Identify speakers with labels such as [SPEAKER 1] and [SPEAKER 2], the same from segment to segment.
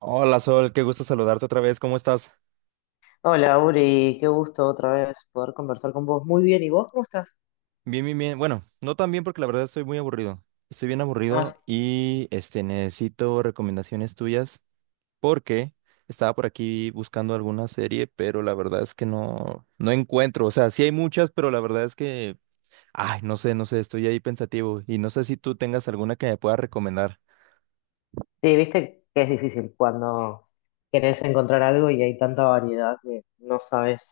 [SPEAKER 1] Hola Sol, qué gusto saludarte otra vez, ¿cómo estás?
[SPEAKER 2] Hola, Uri, qué gusto otra vez poder conversar con vos. Muy bien, ¿y vos cómo estás?
[SPEAKER 1] Bien, bien, bien. Bueno, no tan bien porque la verdad estoy muy aburrido. Estoy bien
[SPEAKER 2] Ah, sí,
[SPEAKER 1] aburrido y este necesito recomendaciones tuyas porque estaba por aquí buscando alguna serie, pero la verdad es que no encuentro, o sea, sí hay muchas, pero la verdad es que ay, no sé, no sé, estoy ahí pensativo y no sé si tú tengas alguna que me puedas recomendar.
[SPEAKER 2] sí, viste que es difícil cuando querés encontrar algo y hay tanta variedad que no sabes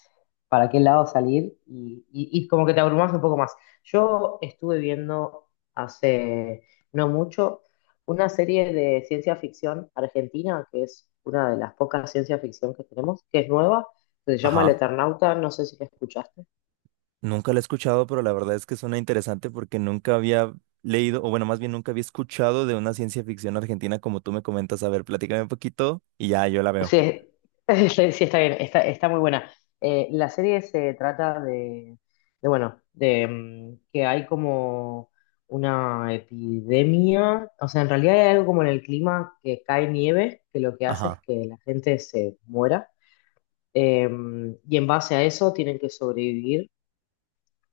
[SPEAKER 2] para qué lado salir y como que te abrumás un poco más. Yo estuve viendo hace no mucho una serie de ciencia ficción argentina, que es una de las pocas ciencia ficción que tenemos, que es nueva, que se llama El
[SPEAKER 1] Ajá.
[SPEAKER 2] Eternauta, no sé si la escuchaste.
[SPEAKER 1] Nunca la he escuchado, pero la verdad es que suena interesante porque nunca había leído, o bueno, más bien nunca había escuchado de una ciencia ficción argentina como tú me comentas. A ver, platícame un poquito y ya yo la veo.
[SPEAKER 2] Sí, es- sí, está bien, está muy buena. La serie se trata bueno, de que hay como una epidemia, o sea, en realidad hay algo como en el clima que cae nieve, que lo que hace es
[SPEAKER 1] Ajá,
[SPEAKER 2] que la gente se muera. Eh, y en base a eso tienen que sobrevivir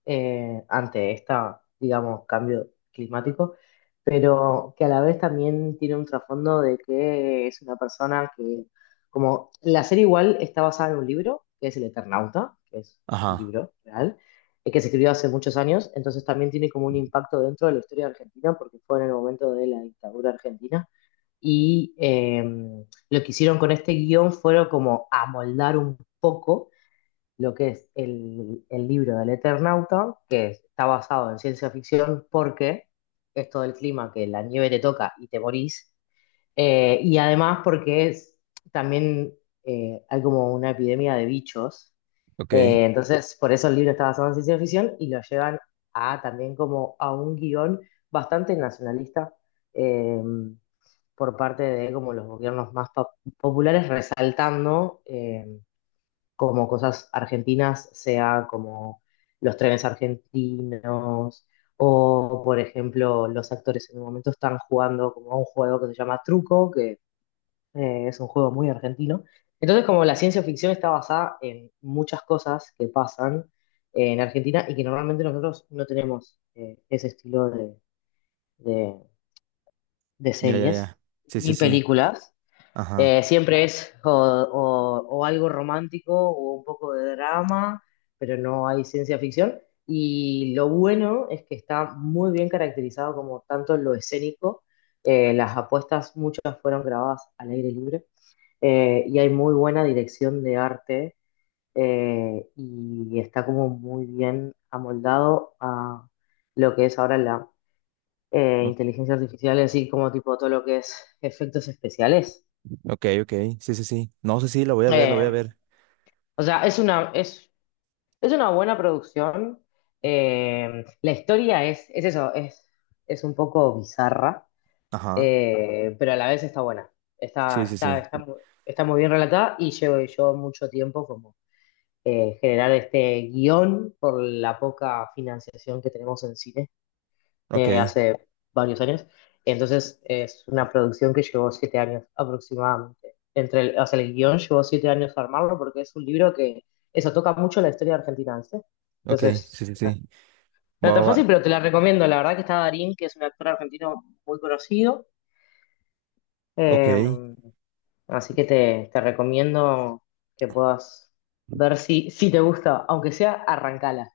[SPEAKER 2] ante esta, digamos, cambio climático, pero que a la vez también tiene un trasfondo de que es una persona que, como la serie igual está basada en un libro, que es El Eternauta, que es un
[SPEAKER 1] ajá,
[SPEAKER 2] libro real, que se escribió hace muchos años. Entonces también tiene como un impacto dentro de la historia argentina, porque fue en el momento de la dictadura argentina. Y eh, lo que hicieron con este guión fueron como amoldar un poco lo que es el libro del Eternauta, que está basado en ciencia ficción porque esto del clima, que la nieve te toca y te morís, y además porque es, también hay como una epidemia de bichos.
[SPEAKER 1] ok,
[SPEAKER 2] Entonces por eso el libro está basado en ciencia ficción y lo llevan a también como a un guión bastante nacionalista, eh, por parte de como los gobiernos más populares, resaltando como cosas argentinas, sea como los trenes argentinos, o por ejemplo, los actores en un momento están jugando como a un juego que se llama Truco, que es un juego muy argentino. Entonces, como la ciencia ficción está basada en muchas cosas que pasan en Argentina y que normalmente nosotros no tenemos ese estilo de, de- de
[SPEAKER 1] ya, ya,
[SPEAKER 2] series
[SPEAKER 1] ya. Sí, sí,
[SPEAKER 2] ni
[SPEAKER 1] sí,
[SPEAKER 2] películas.
[SPEAKER 1] ajá.
[SPEAKER 2] Siempre es o algo romántico o un poco de drama, pero no hay ciencia ficción. Y lo bueno es que está muy bien caracterizado como tanto lo escénico, las apuestas muchas fueron grabadas al aire libre, y hay muy buena dirección de arte, y está como muy bien amoldado a lo que es ahora la
[SPEAKER 1] o-
[SPEAKER 2] inteligencia artificial, así como tipo todo lo que es efectos especiales.
[SPEAKER 1] Ok, ok, sí, sí, sí. No, sí, sí, la voy a ver, la voy a
[SPEAKER 2] Eh,
[SPEAKER 1] ver.
[SPEAKER 2] O sea, es una buena producción. La historia es eso, es un poco bizarra,
[SPEAKER 1] Ajá,
[SPEAKER 2] pero a la vez está buena. Está,
[SPEAKER 1] sí, sí,
[SPEAKER 2] está, está,
[SPEAKER 1] sí.
[SPEAKER 2] mu- Está muy bien relatada y llevo yo mucho tiempo como generar este guión por la poca financiación que tenemos en cine
[SPEAKER 1] Ok,
[SPEAKER 2] hace varios años. Entonces es una producción que llevó 7 años aproximadamente. O sea, el guión llevó 7 años armarlo porque es un libro que eso toca mucho la historia argentina, ¿sí?
[SPEAKER 1] ok,
[SPEAKER 2] Entonces,
[SPEAKER 1] sí, sí, sí.
[SPEAKER 2] no es
[SPEAKER 1] Va, va,
[SPEAKER 2] tan
[SPEAKER 1] va.
[SPEAKER 2] fácil, pero te la recomiendo. La verdad que está Darín, que es un actor argentino muy conocido.
[SPEAKER 1] Ok.
[SPEAKER 2] Eh, Así que te recomiendo que puedas ver si te gusta, aunque sea arrancala.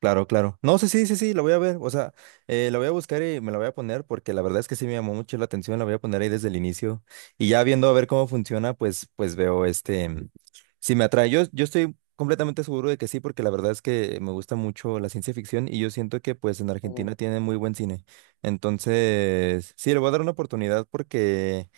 [SPEAKER 1] Claro, claro. No, sí, sí, sí, sí, la voy a ver. O sea, la voy a buscar y me la voy a poner porque la verdad es que sí me llamó mucho la atención. La voy a poner ahí desde el inicio. Y ya viendo a ver cómo funciona, pues, pues veo este, si me atrae. Yo estoy completamente seguro de que sí, porque la verdad es que me gusta mucho la ciencia ficción y yo siento que pues en
[SPEAKER 2] Mm.
[SPEAKER 1] Argentina tiene muy buen cine. Entonces, sí, le voy a dar una oportunidad porque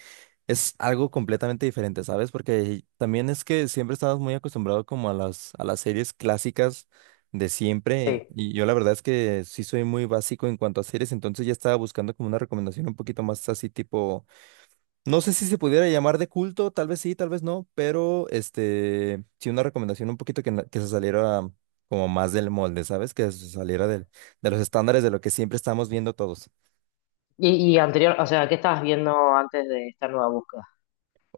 [SPEAKER 1] es algo completamente diferente, ¿sabes? Porque también es que siempre estabas muy acostumbrado como a las series clásicas de siempre.
[SPEAKER 2] Sí.
[SPEAKER 1] Y yo la verdad es que sí soy muy básico en cuanto a series, entonces ya estaba buscando como una recomendación un poquito más así tipo, no sé si se pudiera llamar de culto, tal vez sí, tal vez no, pero este, sí una recomendación un poquito que, que se saliera como más del molde, ¿sabes? Que se saliera del, de los estándares de lo que siempre estamos viendo todos.
[SPEAKER 2] Y anterior, o sea, ¿qué estabas viendo antes de esta nueva búsqueda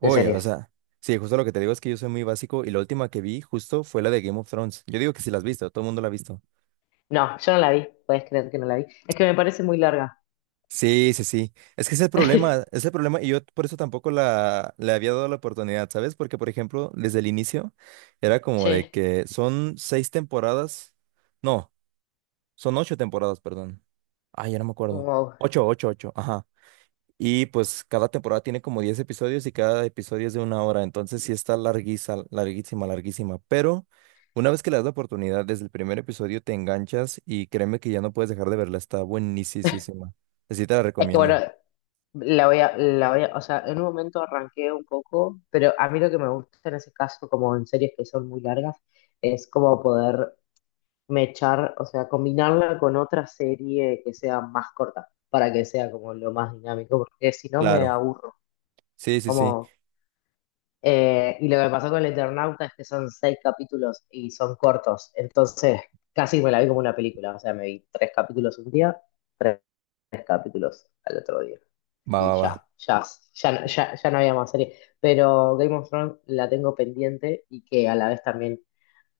[SPEAKER 2] de
[SPEAKER 1] o
[SPEAKER 2] series?
[SPEAKER 1] sea, sí, justo lo que te digo es que yo soy muy básico y la última que vi justo fue la de Game of Thrones. Yo digo que sí la has visto, todo el mundo la ha visto.
[SPEAKER 2] No, yo no la vi, puedes creer que no la vi. Es que me parece muy larga.
[SPEAKER 1] Sí, sí, sí. Es que ese es el problema y yo por eso tampoco le había dado la oportunidad, ¿sabes? Porque, por ejemplo, desde el inicio era como de
[SPEAKER 2] Sí,
[SPEAKER 1] que son seis temporadas, no, son ocho temporadas, perdón. Ay, ya no me acuerdo.
[SPEAKER 2] wow.
[SPEAKER 1] Ocho, ocho, ocho, ajá. Y pues cada temporada tiene como 10 episodios y cada episodio es de una hora, entonces sí está larguísima, larguísima, larguísima. Pero una vez que le das la oportunidad, desde el primer episodio te enganchas y créeme que ya no puedes dejar de verla, está buenísima. Así te la
[SPEAKER 2] Es que bueno,
[SPEAKER 1] recomiendo.
[SPEAKER 2] la voy a, o sea, en un momento arranqué un poco, pero a mí lo que me gusta en ese caso, como en series que son muy largas, es como poder mechar, o sea, combinarla con otra serie que sea más corta, para que sea como lo más dinámico, porque si no me
[SPEAKER 1] Claro,
[SPEAKER 2] aburro.
[SPEAKER 1] sí, sí, sí.
[SPEAKER 2] Como. Y lo que pasó con el Eternauta es que son 6 capítulos y son cortos. Entonces, casi me la vi como una película. O sea, me vi 3 capítulos un día, 3 capítulos al otro día.
[SPEAKER 1] Va,
[SPEAKER 2] Y
[SPEAKER 1] va, va.
[SPEAKER 2] ya no había más serie. Pero Game of Thrones la tengo pendiente y que a la vez también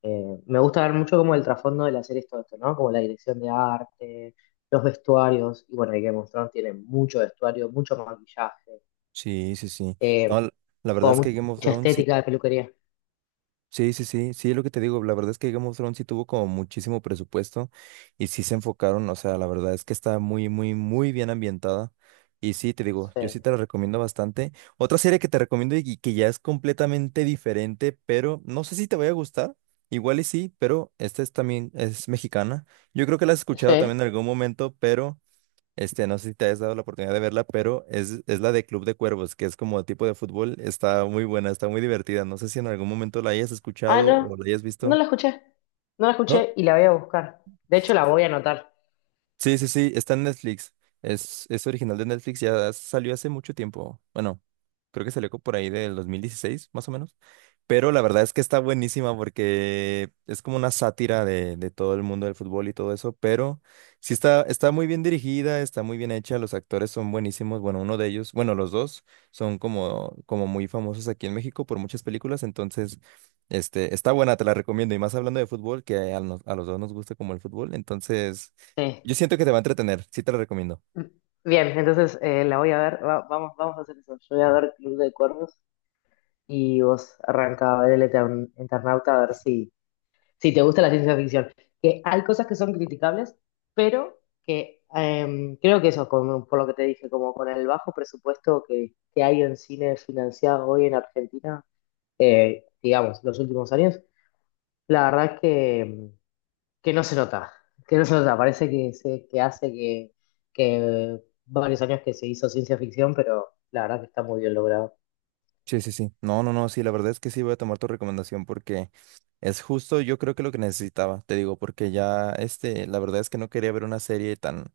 [SPEAKER 2] me gusta ver mucho como el trasfondo de la serie todo esto, ¿no? Como la dirección de arte, los vestuarios. Y bueno, y Game of Thrones tiene mucho vestuario, mucho maquillaje,
[SPEAKER 1] Sí, sí, sí. No,
[SPEAKER 2] eh,
[SPEAKER 1] la verdad es
[SPEAKER 2] con
[SPEAKER 1] que Game of
[SPEAKER 2] mucha
[SPEAKER 1] Thrones sí.
[SPEAKER 2] estética de peluquería.
[SPEAKER 1] Sí, sí, sí, sí, es lo que te digo, la verdad es que Game of Thrones sí tuvo como muchísimo presupuesto y sí se enfocaron, o sea, la verdad es que está muy, muy, muy bien ambientada y sí, te digo, yo
[SPEAKER 2] Sí.
[SPEAKER 1] sí te la recomiendo bastante. Otra serie que te recomiendo y que ya es completamente diferente, pero no sé si te vaya a gustar, igual y sí, pero esta es también, es mexicana. Yo creo que la has
[SPEAKER 2] Sí.
[SPEAKER 1] escuchado también en algún momento, pero este, no sé si te has dado la oportunidad de verla, pero es la de Club de Cuervos, que es como tipo de fútbol. Está muy buena, está muy divertida. No sé si en algún momento la hayas
[SPEAKER 2] Ah,
[SPEAKER 1] escuchado o
[SPEAKER 2] no.
[SPEAKER 1] la hayas
[SPEAKER 2] No
[SPEAKER 1] visto.
[SPEAKER 2] la escuché. No la
[SPEAKER 1] No,
[SPEAKER 2] escuché y la voy a buscar. De hecho, la voy a anotar.
[SPEAKER 1] sí, sí, sí, está en Netflix. Es original de Netflix, ya salió hace mucho tiempo. Bueno, creo que salió por ahí del 2016 más o menos. Pero la verdad es que está buenísima porque es como una sátira de todo el mundo del fútbol y todo eso, pero sí está, está muy bien dirigida, está muy bien hecha, los actores son buenísimos. Bueno, uno de ellos, bueno, los dos son como, como muy famosos aquí en México por muchas películas, entonces este, está buena, te la recomiendo. Y más hablando de fútbol, que a, a los dos nos gusta como el fútbol, entonces...
[SPEAKER 2] Sí.
[SPEAKER 1] Yo siento que te va a entretener, sí te lo recomiendo.
[SPEAKER 2] Bien, entonces la voy a ver. Vamos, vamos a hacer eso. Yo voy a ver Club de Cuervos y vos arranca a ver el Eternauta a ver si te gusta la ciencia ficción. Que hay cosas que son criticables, pero que creo que eso, como, por lo que te dije, como con el bajo presupuesto que hay en cine financiado hoy en Argentina, digamos, los últimos años, la verdad que que no se nota, que no se nota, parece que hace que varios años que se hizo ciencia ficción, pero la verdad que está muy bien logrado.
[SPEAKER 1] Sí, sí, sí. No, no, no, sí, la verdad es que sí voy a tomar tu recomendación porque es justo, yo creo que lo que necesitaba, te digo, porque ya, este, la verdad es que no quería ver una serie tan,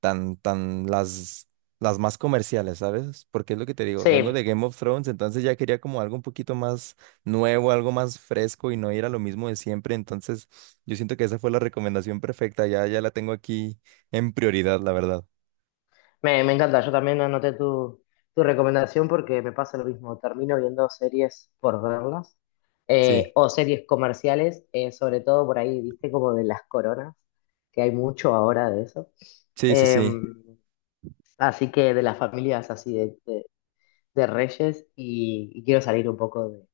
[SPEAKER 1] tan, tan, las más comerciales, ¿sabes? Porque es lo que te digo, vengo de
[SPEAKER 2] Sí,
[SPEAKER 1] Game of Thrones, entonces ya quería como algo un poquito más nuevo, algo más fresco y no ir a lo mismo de siempre, entonces yo siento que esa fue la recomendación perfecta, ya, ya la tengo aquí en prioridad, la verdad.
[SPEAKER 2] me encanta, yo también anoté tu recomendación porque me pasa lo mismo, termino viendo series por verlas,
[SPEAKER 1] Sí,
[SPEAKER 2] o series comerciales, sobre todo por ahí, viste, como de las coronas, que hay mucho ahora de eso.
[SPEAKER 1] sí, sí,
[SPEAKER 2] Eh,
[SPEAKER 1] sí.
[SPEAKER 2] Así que de las familias así de, de reyes y quiero salir un poco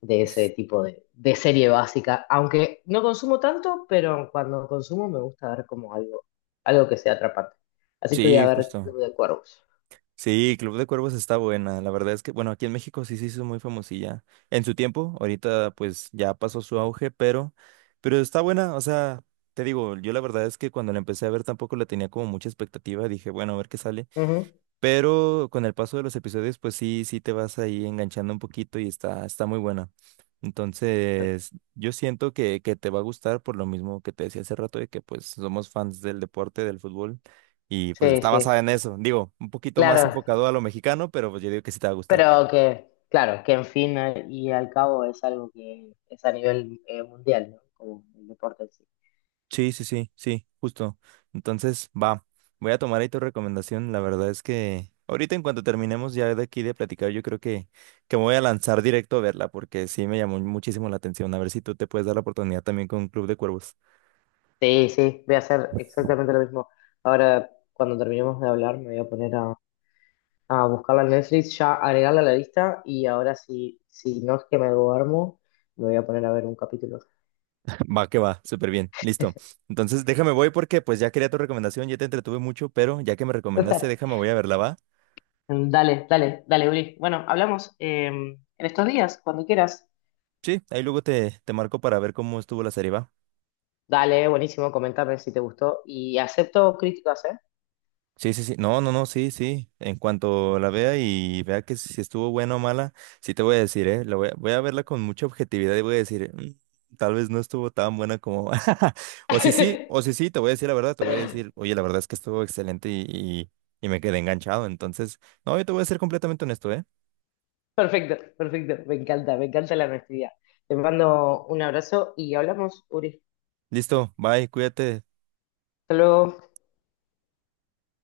[SPEAKER 2] de ese tipo de serie básica, aunque no consumo tanto, pero cuando consumo me gusta ver como algo, algo que sea atrapante. Así que voy a
[SPEAKER 1] Sí,
[SPEAKER 2] ver
[SPEAKER 1] justo.
[SPEAKER 2] Club de Cuervos.
[SPEAKER 1] Sí, Club de Cuervos está buena. La verdad es que, bueno, aquí en México sí se hizo muy famosilla. En su tiempo, ahorita pues ya pasó su auge, pero está buena. O sea, te digo, yo la verdad es que cuando la empecé a ver tampoco la tenía como mucha expectativa. Dije, bueno, a ver qué sale.
[SPEAKER 2] Ujú.
[SPEAKER 1] Pero con el paso de los episodios, pues sí, sí te vas ahí enganchando un poquito y está, está muy buena. Entonces, yo siento que te va a gustar por lo mismo que te decía hace rato de que pues somos fans del deporte, del fútbol, y pues
[SPEAKER 2] Sí,
[SPEAKER 1] está
[SPEAKER 2] sí,
[SPEAKER 1] basada en eso. Digo, un poquito más
[SPEAKER 2] claro,
[SPEAKER 1] enfocado a lo mexicano, pero pues yo digo que sí te va a gustar.
[SPEAKER 2] pero que, claro, que en fin y al cabo es algo que es a nivel mundial, ¿no? Como el deporte en sí.
[SPEAKER 1] Sí, sí, sí, sí, justo. Entonces, va, voy a tomar ahí tu recomendación. La verdad es que ahorita en cuanto terminemos ya de aquí de platicar, yo creo que me voy a lanzar directo a verla porque sí me llamó muchísimo la atención. A ver si tú te puedes dar la oportunidad también con Club de Cuervos.
[SPEAKER 2] Sí, sí, voy a hacer exactamente lo mismo. Ahora, cuando terminemos de hablar, me voy a poner a buscarla en Netflix, ya agregarla a la lista y ahora si, si no es que me duermo, me voy a poner a ver un capítulo.
[SPEAKER 1] Va, que va, súper bien, listo. Entonces, déjame voy porque pues ya quería tu recomendación, ya te entretuve mucho, pero ya que me recomendaste, déjame voy a verla, ¿va?
[SPEAKER 2] Dale, dale, dale, Uri. Bueno, hablamos en estos días, cuando quieras.
[SPEAKER 1] Sí, ahí luego te marco para ver cómo estuvo la serie, ¿va?
[SPEAKER 2] Dale, buenísimo, comentame si te gustó y acepto críticas, ¿eh?
[SPEAKER 1] Sí, sí, sí. No, no, no, sí, sí. En cuanto la vea y vea que si estuvo buena o mala, sí te voy a decir, ¿eh? La voy a, voy a verla con mucha objetividad y voy a decir, "Mm, tal vez no estuvo tan buena como... o si sí, te voy a decir la verdad, te voy a decir, oye, la verdad es que estuvo excelente y me quedé enganchado. Entonces, no, yo te voy a ser completamente honesto, ¿eh?
[SPEAKER 2] Perfecto, perfecto, me encanta la honestidad. Te mando un abrazo y hablamos, Uri.
[SPEAKER 1] Listo, bye, cuídate.
[SPEAKER 2] Hasta luego.